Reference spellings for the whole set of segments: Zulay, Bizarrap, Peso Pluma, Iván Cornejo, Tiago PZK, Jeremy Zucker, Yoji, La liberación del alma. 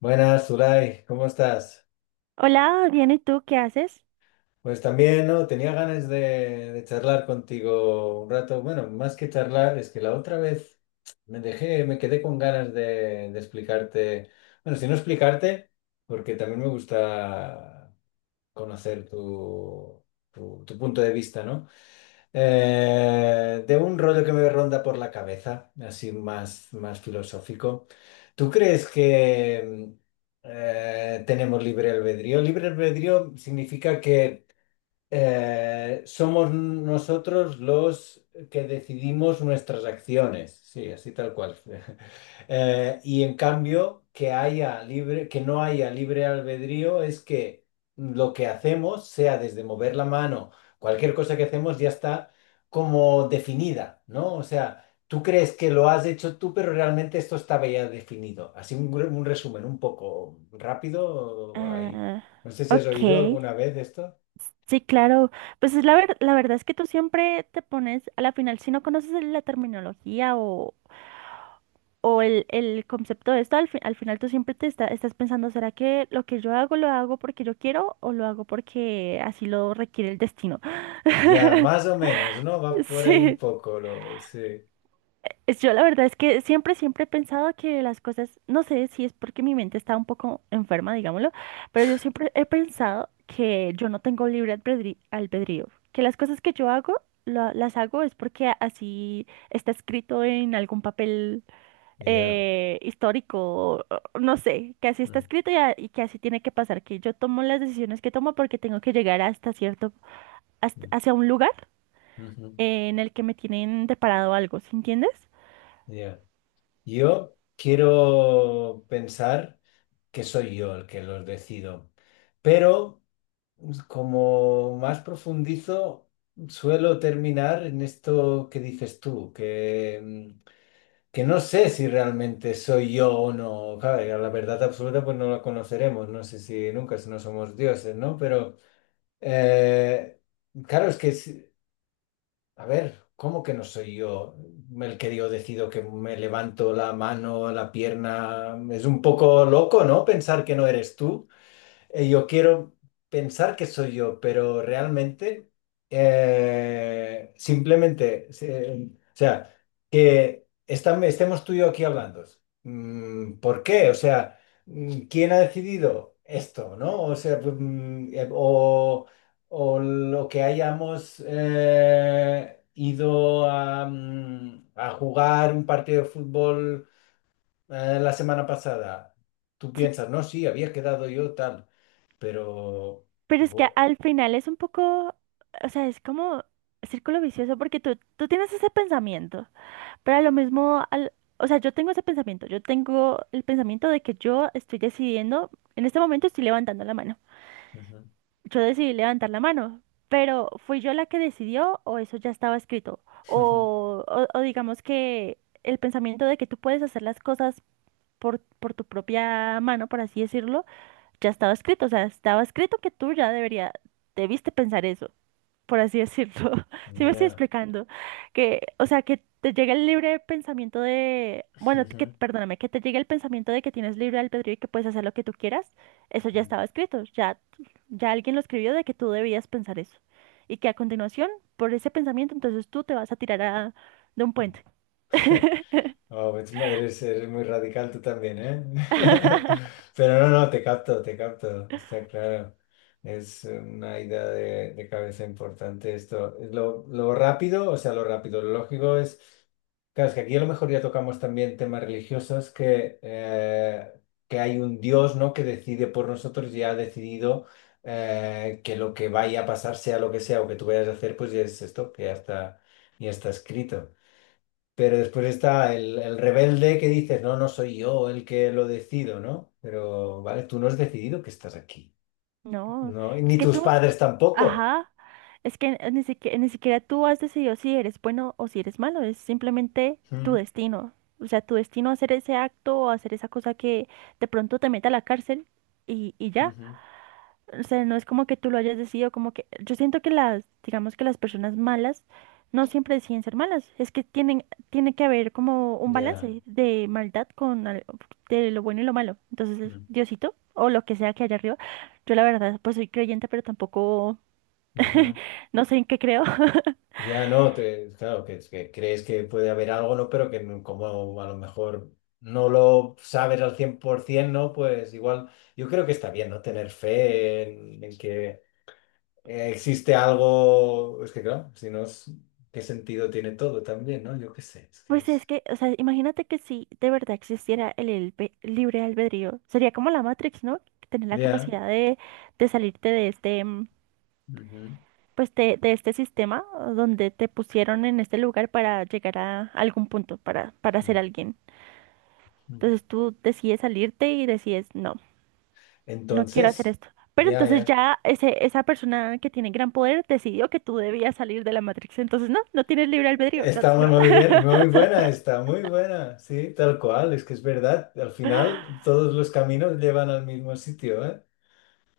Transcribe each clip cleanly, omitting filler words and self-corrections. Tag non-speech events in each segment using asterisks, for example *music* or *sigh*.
Buenas, Zulay, ¿cómo estás? Hola, bien, ¿y tú qué haces? Pues también, ¿no? Tenía ganas de charlar contigo un rato. Bueno, más que charlar, es que la otra vez me quedé con ganas de explicarte. Bueno, si no explicarte, porque también me gusta conocer tu punto de vista, ¿no? De un rollo que me ronda por la cabeza, así más, más filosófico. ¿Tú crees que tenemos libre albedrío? Libre albedrío significa que somos nosotros los que decidimos nuestras acciones, sí, así tal cual. *laughs* Y en cambio, que no haya libre albedrío es que lo que hacemos, sea desde mover la mano, cualquier cosa que hacemos ya está como definida, ¿no? O sea, tú crees que lo has hecho tú, pero realmente esto estaba ya definido. Así un resumen un poco rápido, ahí. Ah, No sé si has ok, oído alguna vez esto. sí, claro. Pues es la la verdad es que tú siempre te pones, a la final, si no conoces la terminología o el concepto de esto, al, al final tú siempre te estás pensando, ¿será que lo que yo hago lo hago porque yo quiero o lo hago porque así lo requiere el destino? Ya, más o menos, ¿no? Va *laughs* por ahí un Sí. poco, sí. Yo la verdad es que siempre he pensado que las cosas, no sé si es porque mi mente está un poco enferma, digámoslo, pero yo siempre he pensado que yo no tengo albedrío, que las cosas que yo hago, las hago es porque así está escrito en algún papel Ya. Histórico, o- o no sé, que así está Mm, escrito y, y que así tiene que pasar, que yo tomo las decisiones que tomo porque tengo que llegar hasta cierto, mm, hacia un lugar ujú. En el que me tienen deparado algo, ¿sí entiendes? Ya. Yo quiero pensar que soy yo el que los decido, pero como más profundizo, suelo terminar en esto que dices tú, que no sé si realmente soy yo o no. Claro, la verdad absoluta pues no la conoceremos, no sé si nunca, si no somos dioses, ¿no? Pero eh, Claro, es que si- a ver, ¿cómo que no soy yo el que yo decido que me levanto la mano, la pierna? Es un poco loco, ¿no? Pensar que no eres tú. Yo quiero pensar que soy yo, pero realmente o sea, que estemos tú y yo aquí hablando. ¿Por qué? O sea, ¿quién ha decidido esto, no? O sea, pues, o lo que hayamos ido a jugar un partido de fútbol la semana pasada. Tú Sí. piensas, no, sí, había quedado yo tal, pero Pero es que igual. al final es un poco, o sea, es como círculo vicioso porque tú tienes ese pensamiento, pero a lo mismo, al, o sea, yo tengo ese pensamiento, yo tengo el pensamiento de que yo estoy decidiendo, en este momento estoy levantando la mano, Ujú. yo decidí levantar la mano, pero ¿fui yo la que decidió o eso ya estaba escrito? *laughs* Ujú. O digamos que el pensamiento de que tú puedes hacer las cosas por tu propia mano, por así decirlo ya estaba escrito, o sea, estaba escrito que tú ya debería, debiste pensar eso, por así decirlo. *laughs* Sí me estoy Yeah. explicando. Que, o sea, que te llegue el libre pensamiento de, bueno, que, Ujú. perdóname, que te llegue el pensamiento de que tienes libre albedrío y que puedes hacer lo que tú quieras, eso ya Mm. estaba escrito, ya, ya alguien lo escribió de que tú debías pensar eso. Y que a continuación, por ese pensamiento, entonces tú te vas a de un puente. *laughs* Wow, eres muy radical tú también, ¿eh? *laughs* Pero no, no, te capto, está claro. Es una idea de cabeza importante esto. Lo rápido, o sea, lo rápido, lo lógico es, claro, es que aquí a lo mejor ya tocamos también temas religiosos que hay un Dios, ¿no? Que decide por nosotros y ha decidido que lo que vaya a pasar, sea lo que sea, o que tú vayas a hacer, pues ya es esto, que ya está escrito. Pero después está el rebelde que dices, no, no soy yo el que lo decido, ¿no? Pero, vale, tú no has decidido que estás aquí, No, ¿no? Y es ni que tus tú, padres tampoco. ajá, es que ni siquiera tú has decidido si eres bueno o si eres malo, es simplemente tu Mm. destino. O sea, tu destino hacer ese acto o hacer esa cosa que de pronto te meta a la cárcel y ya. Ujú. O sea, no es como que tú lo hayas decidido, como que yo siento que las, digamos que las personas malas no siempre deciden ser malas, es que tienen, tiene que haber como un Ya. balance de maldad con de lo bueno y lo malo. Entonces, Mm. Diosito, o lo que sea que haya arriba, yo la verdad, pues soy creyente, pero tampoco Ujú. *laughs* no sé en qué creo. *laughs* Ya no, claro, que crees que puede haber algo, ¿no? Pero que como a lo mejor no lo sabes al 100%, ¿no? Pues igual, yo creo que está bien, ¿no? Tener fe en que existe algo, es que claro, si no es, ¿qué sentido tiene todo también, no? Yo qué sé, es que Pues es es, que, o sea, imagínate que si de verdad existiera el libre albedrío, sería como la Matrix, ¿no? Tener la ya. capacidad de salirte de este. Ujú. Pues de este sistema donde te pusieron en este lugar para llegar a algún punto, para ser alguien. Ujú. Entonces tú decides salirte y decides, no, no quiero hacer Entonces, esto. Pero ya, entonces ya. ya ese, esa persona que tiene gran poder decidió que tú debías salir de la Matrix. Entonces no, no tienes libre albedrío. No, Está muy no. muy *laughs* bien, muy buena, está muy buena, sí, tal cual, es que es verdad, al final todos los caminos llevan al mismo sitio, ¿eh?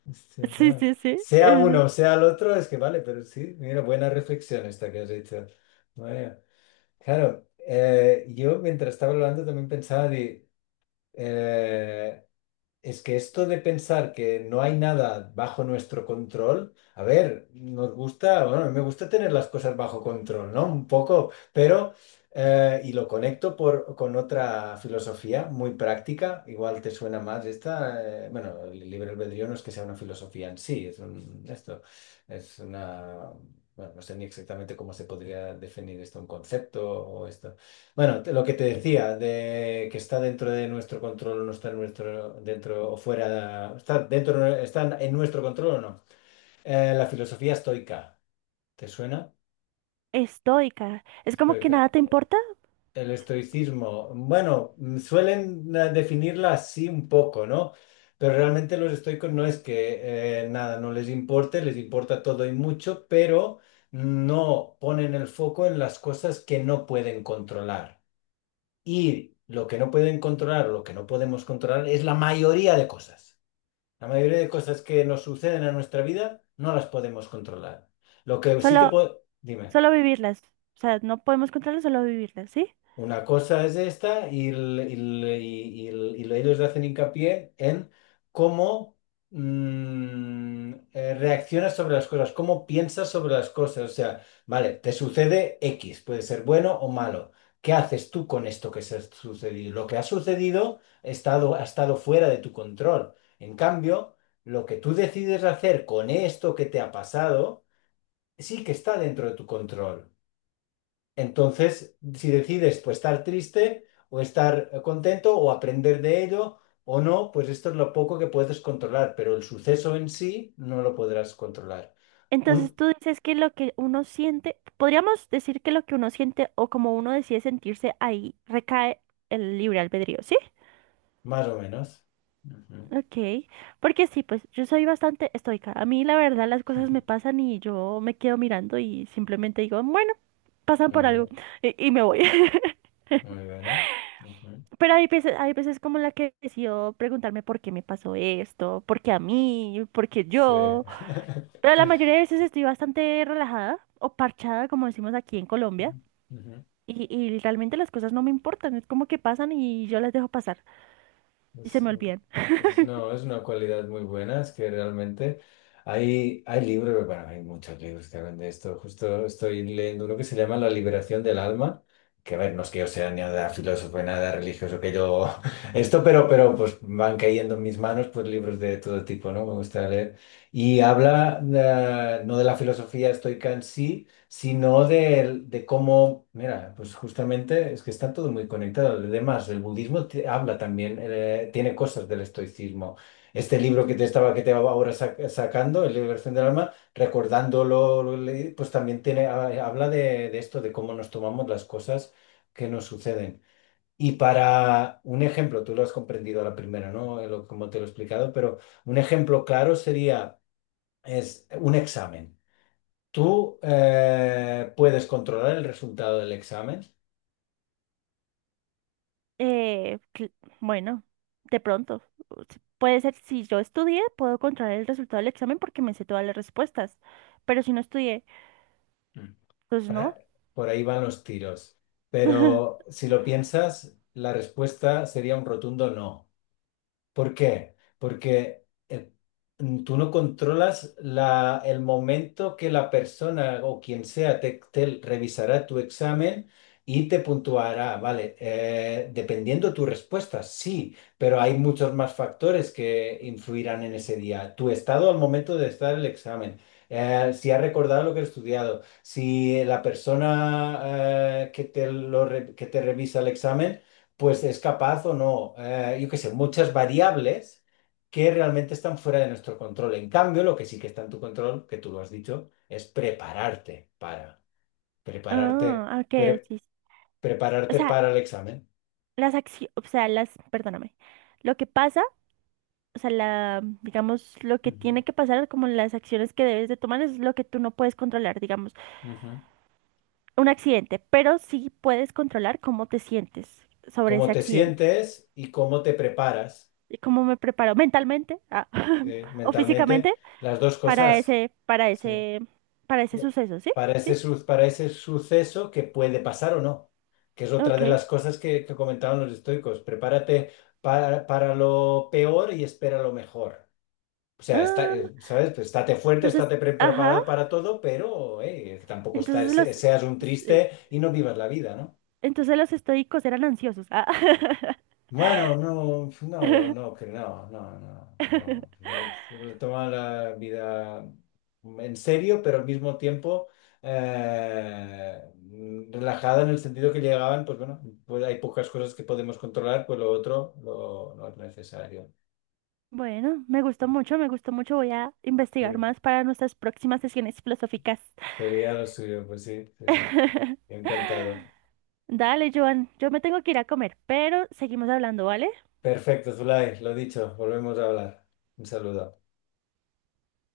Hostia, Sí, claro. sí, sí. Sea Es uno, sea el otro, es que vale, pero sí, mira, buena reflexión esta que has hecho. Vaya. Claro, yo mientras estaba hablando también pensaba de Eh, es que esto de pensar que no hay nada bajo nuestro control, a ver, nos gusta, bueno, a mí me gusta tener las cosas bajo control, ¿no? Un poco, pero y lo conecto con otra filosofía muy práctica, igual te suena más esta, bueno, el libre albedrío no es que sea una filosofía en sí, es un, esto, es una, bueno, no sé ni exactamente cómo se podría definir esto, un concepto o esto. Bueno, lo que te decía, de que está dentro de nuestro control, no está en nuestro, dentro o fuera, está dentro, está en nuestro control o no. La filosofía estoica, ¿te suena? estoica. Es como que Estoica. nada te importa, El estoicismo, bueno, suelen definirla así un poco, ¿no? Pero realmente los estoicos no es que nada, no les importe, les importa todo y mucho, pero no ponen el foco en las cosas que no pueden controlar. Y lo que no pueden controlar o lo que no podemos controlar es la mayoría de cosas. La mayoría de cosas que nos suceden en nuestra vida no las podemos controlar. Lo que sí que solo, puedo... Dime. solo vivirlas. O sea, no podemos controlarlas, solo vivirlas, ¿sí? Una cosa es esta y ellos hacen hincapié en cómo reaccionas sobre las cosas, cómo piensas sobre las cosas. O sea, vale, te sucede X, puede ser bueno o malo. ¿Qué haces tú con esto que se ha sucedido? Lo que ha sucedido ha estado fuera de tu control. En cambio, lo que tú decides hacer con esto que te ha pasado sí que está dentro de tu control. Entonces, si decides pues, estar triste o estar contento o aprender de ello o no, pues esto es lo poco que puedes controlar, pero el suceso en sí no lo podrás controlar. Entonces Un, tú dices que lo que uno siente, podríamos decir que lo que uno siente o como uno decide sentirse ahí recae el libre albedrío, ¿sí? más o menos. Ujú. Ok, porque sí, pues yo soy bastante estoica. A mí la verdad las cosas me *laughs* pasan y yo me quedo mirando y simplemente digo, bueno, pasan Muy por algo bien, y me voy. *laughs* muy bien, ¿no? Ujú. Pero hay veces como la que decido preguntarme por qué me pasó esto, por qué a mí, por qué Sí. yo. Pero la mayoría de veces estoy bastante relajada o parchada, como decimos aquí en Colombia. *laughs* Ujú. Y realmente las cosas no me importan, es como que pasan y yo las dejo pasar y se Es, me olvidan. No, es una cualidad muy buena, es que realmente hay libros, bueno, hay muchos libros que hablan de esto. Justo estoy leyendo uno que se llama La Liberación del Alma, que a ver, no es que yo sea ni nada filósofo, ni nada religioso, que yo *laughs* esto, pero, pues van cayendo en mis manos pues libros de todo tipo, ¿no? Me gusta leer. Y habla, no de la filosofía estoica en sí, sino cómo, mira, pues justamente es que está todo muy conectado. Además, el budismo habla también, tiene cosas del estoicismo. Este libro que te estaba, que te va ahora sac- sacando, El Liberación del Alma, recordándolo, lo leí, pues también habla de esto, de cómo nos tomamos las cosas que nos suceden. Y para un ejemplo, tú lo has comprendido a la primera, ¿no? Como te lo he explicado, pero un ejemplo claro sería, es un examen. Tú puedes controlar el resultado del examen. Eh, cl- bueno, de pronto, o puede ser, si yo estudié, puedo controlar el resultado del examen porque me sé todas las respuestas, pero si no estudié, Mm. pues no. Para por ahí van los tiros, *laughs* pero si lo piensas, la respuesta sería un rotundo no. ¿Por qué? Porque tú no controlas el momento que la persona o quien sea te revisará tu examen y te puntuará, ¿vale? Dependiendo tu respuesta, sí, pero hay muchos más factores que influirán en ese día. Tu estado al momento de estar el examen, si ha recordado lo que ha estudiado, si la persona que te revisa el examen pues es capaz o no, yo qué sé, muchas variables que realmente están fuera de nuestro control. En cambio, lo que sí que está en tu control, que tú lo has dicho, es prepararte, Ah, ok, pre- sí. Sí. O prepararte sea, para el examen. las acciones, o sea, las, perdóname, lo que pasa, o sea, la, digamos, lo que Ujú. tiene que pasar, como las acciones que debes de tomar es lo que tú no puedes controlar, digamos. Ujú. Un accidente, pero sí puedes controlar cómo te sientes sobre Cómo ese te accidente sientes y cómo te preparas, y cómo me preparo mentalmente ah, *laughs* o mentalmente, físicamente las dos para cosas. ese, para Sí. ese, para ese suceso, ¿sí? Para Sí, ese, sí. Suceso que puede pasar o no, que es otra Ok. de las cosas que comentaban los estoicos. Prepárate para lo peor y espera lo mejor. O sea, está, Ah, ¿sabes? Pues estate fuerte, entonces, estate pre- ajá, preparado para todo, pero tampoco estar- entonces se- los, seas un sí, triste y no vivas la vida, ¿no? entonces los estoicos eran ansiosos. Ah, *laughs* Bueno, no, no, no, no, que no, no, no, no. Toma la vida en serio, pero al mismo tiempo relajada en el sentido que llegaban, pues bueno, pues hay pocas cosas que podemos controlar, pues lo otro lo, no es necesario. Bueno, me gustó mucho. Voy a investigar Eh, más para nuestras próximas sesiones filosóficas. Sería lo suyo, pues sí, sí, sí. *laughs* Encantado. Dale, Joan, yo me tengo que ir a comer, pero seguimos hablando, ¿vale? Perfecto, Zulay, lo dicho, volvemos a hablar. Un saludo.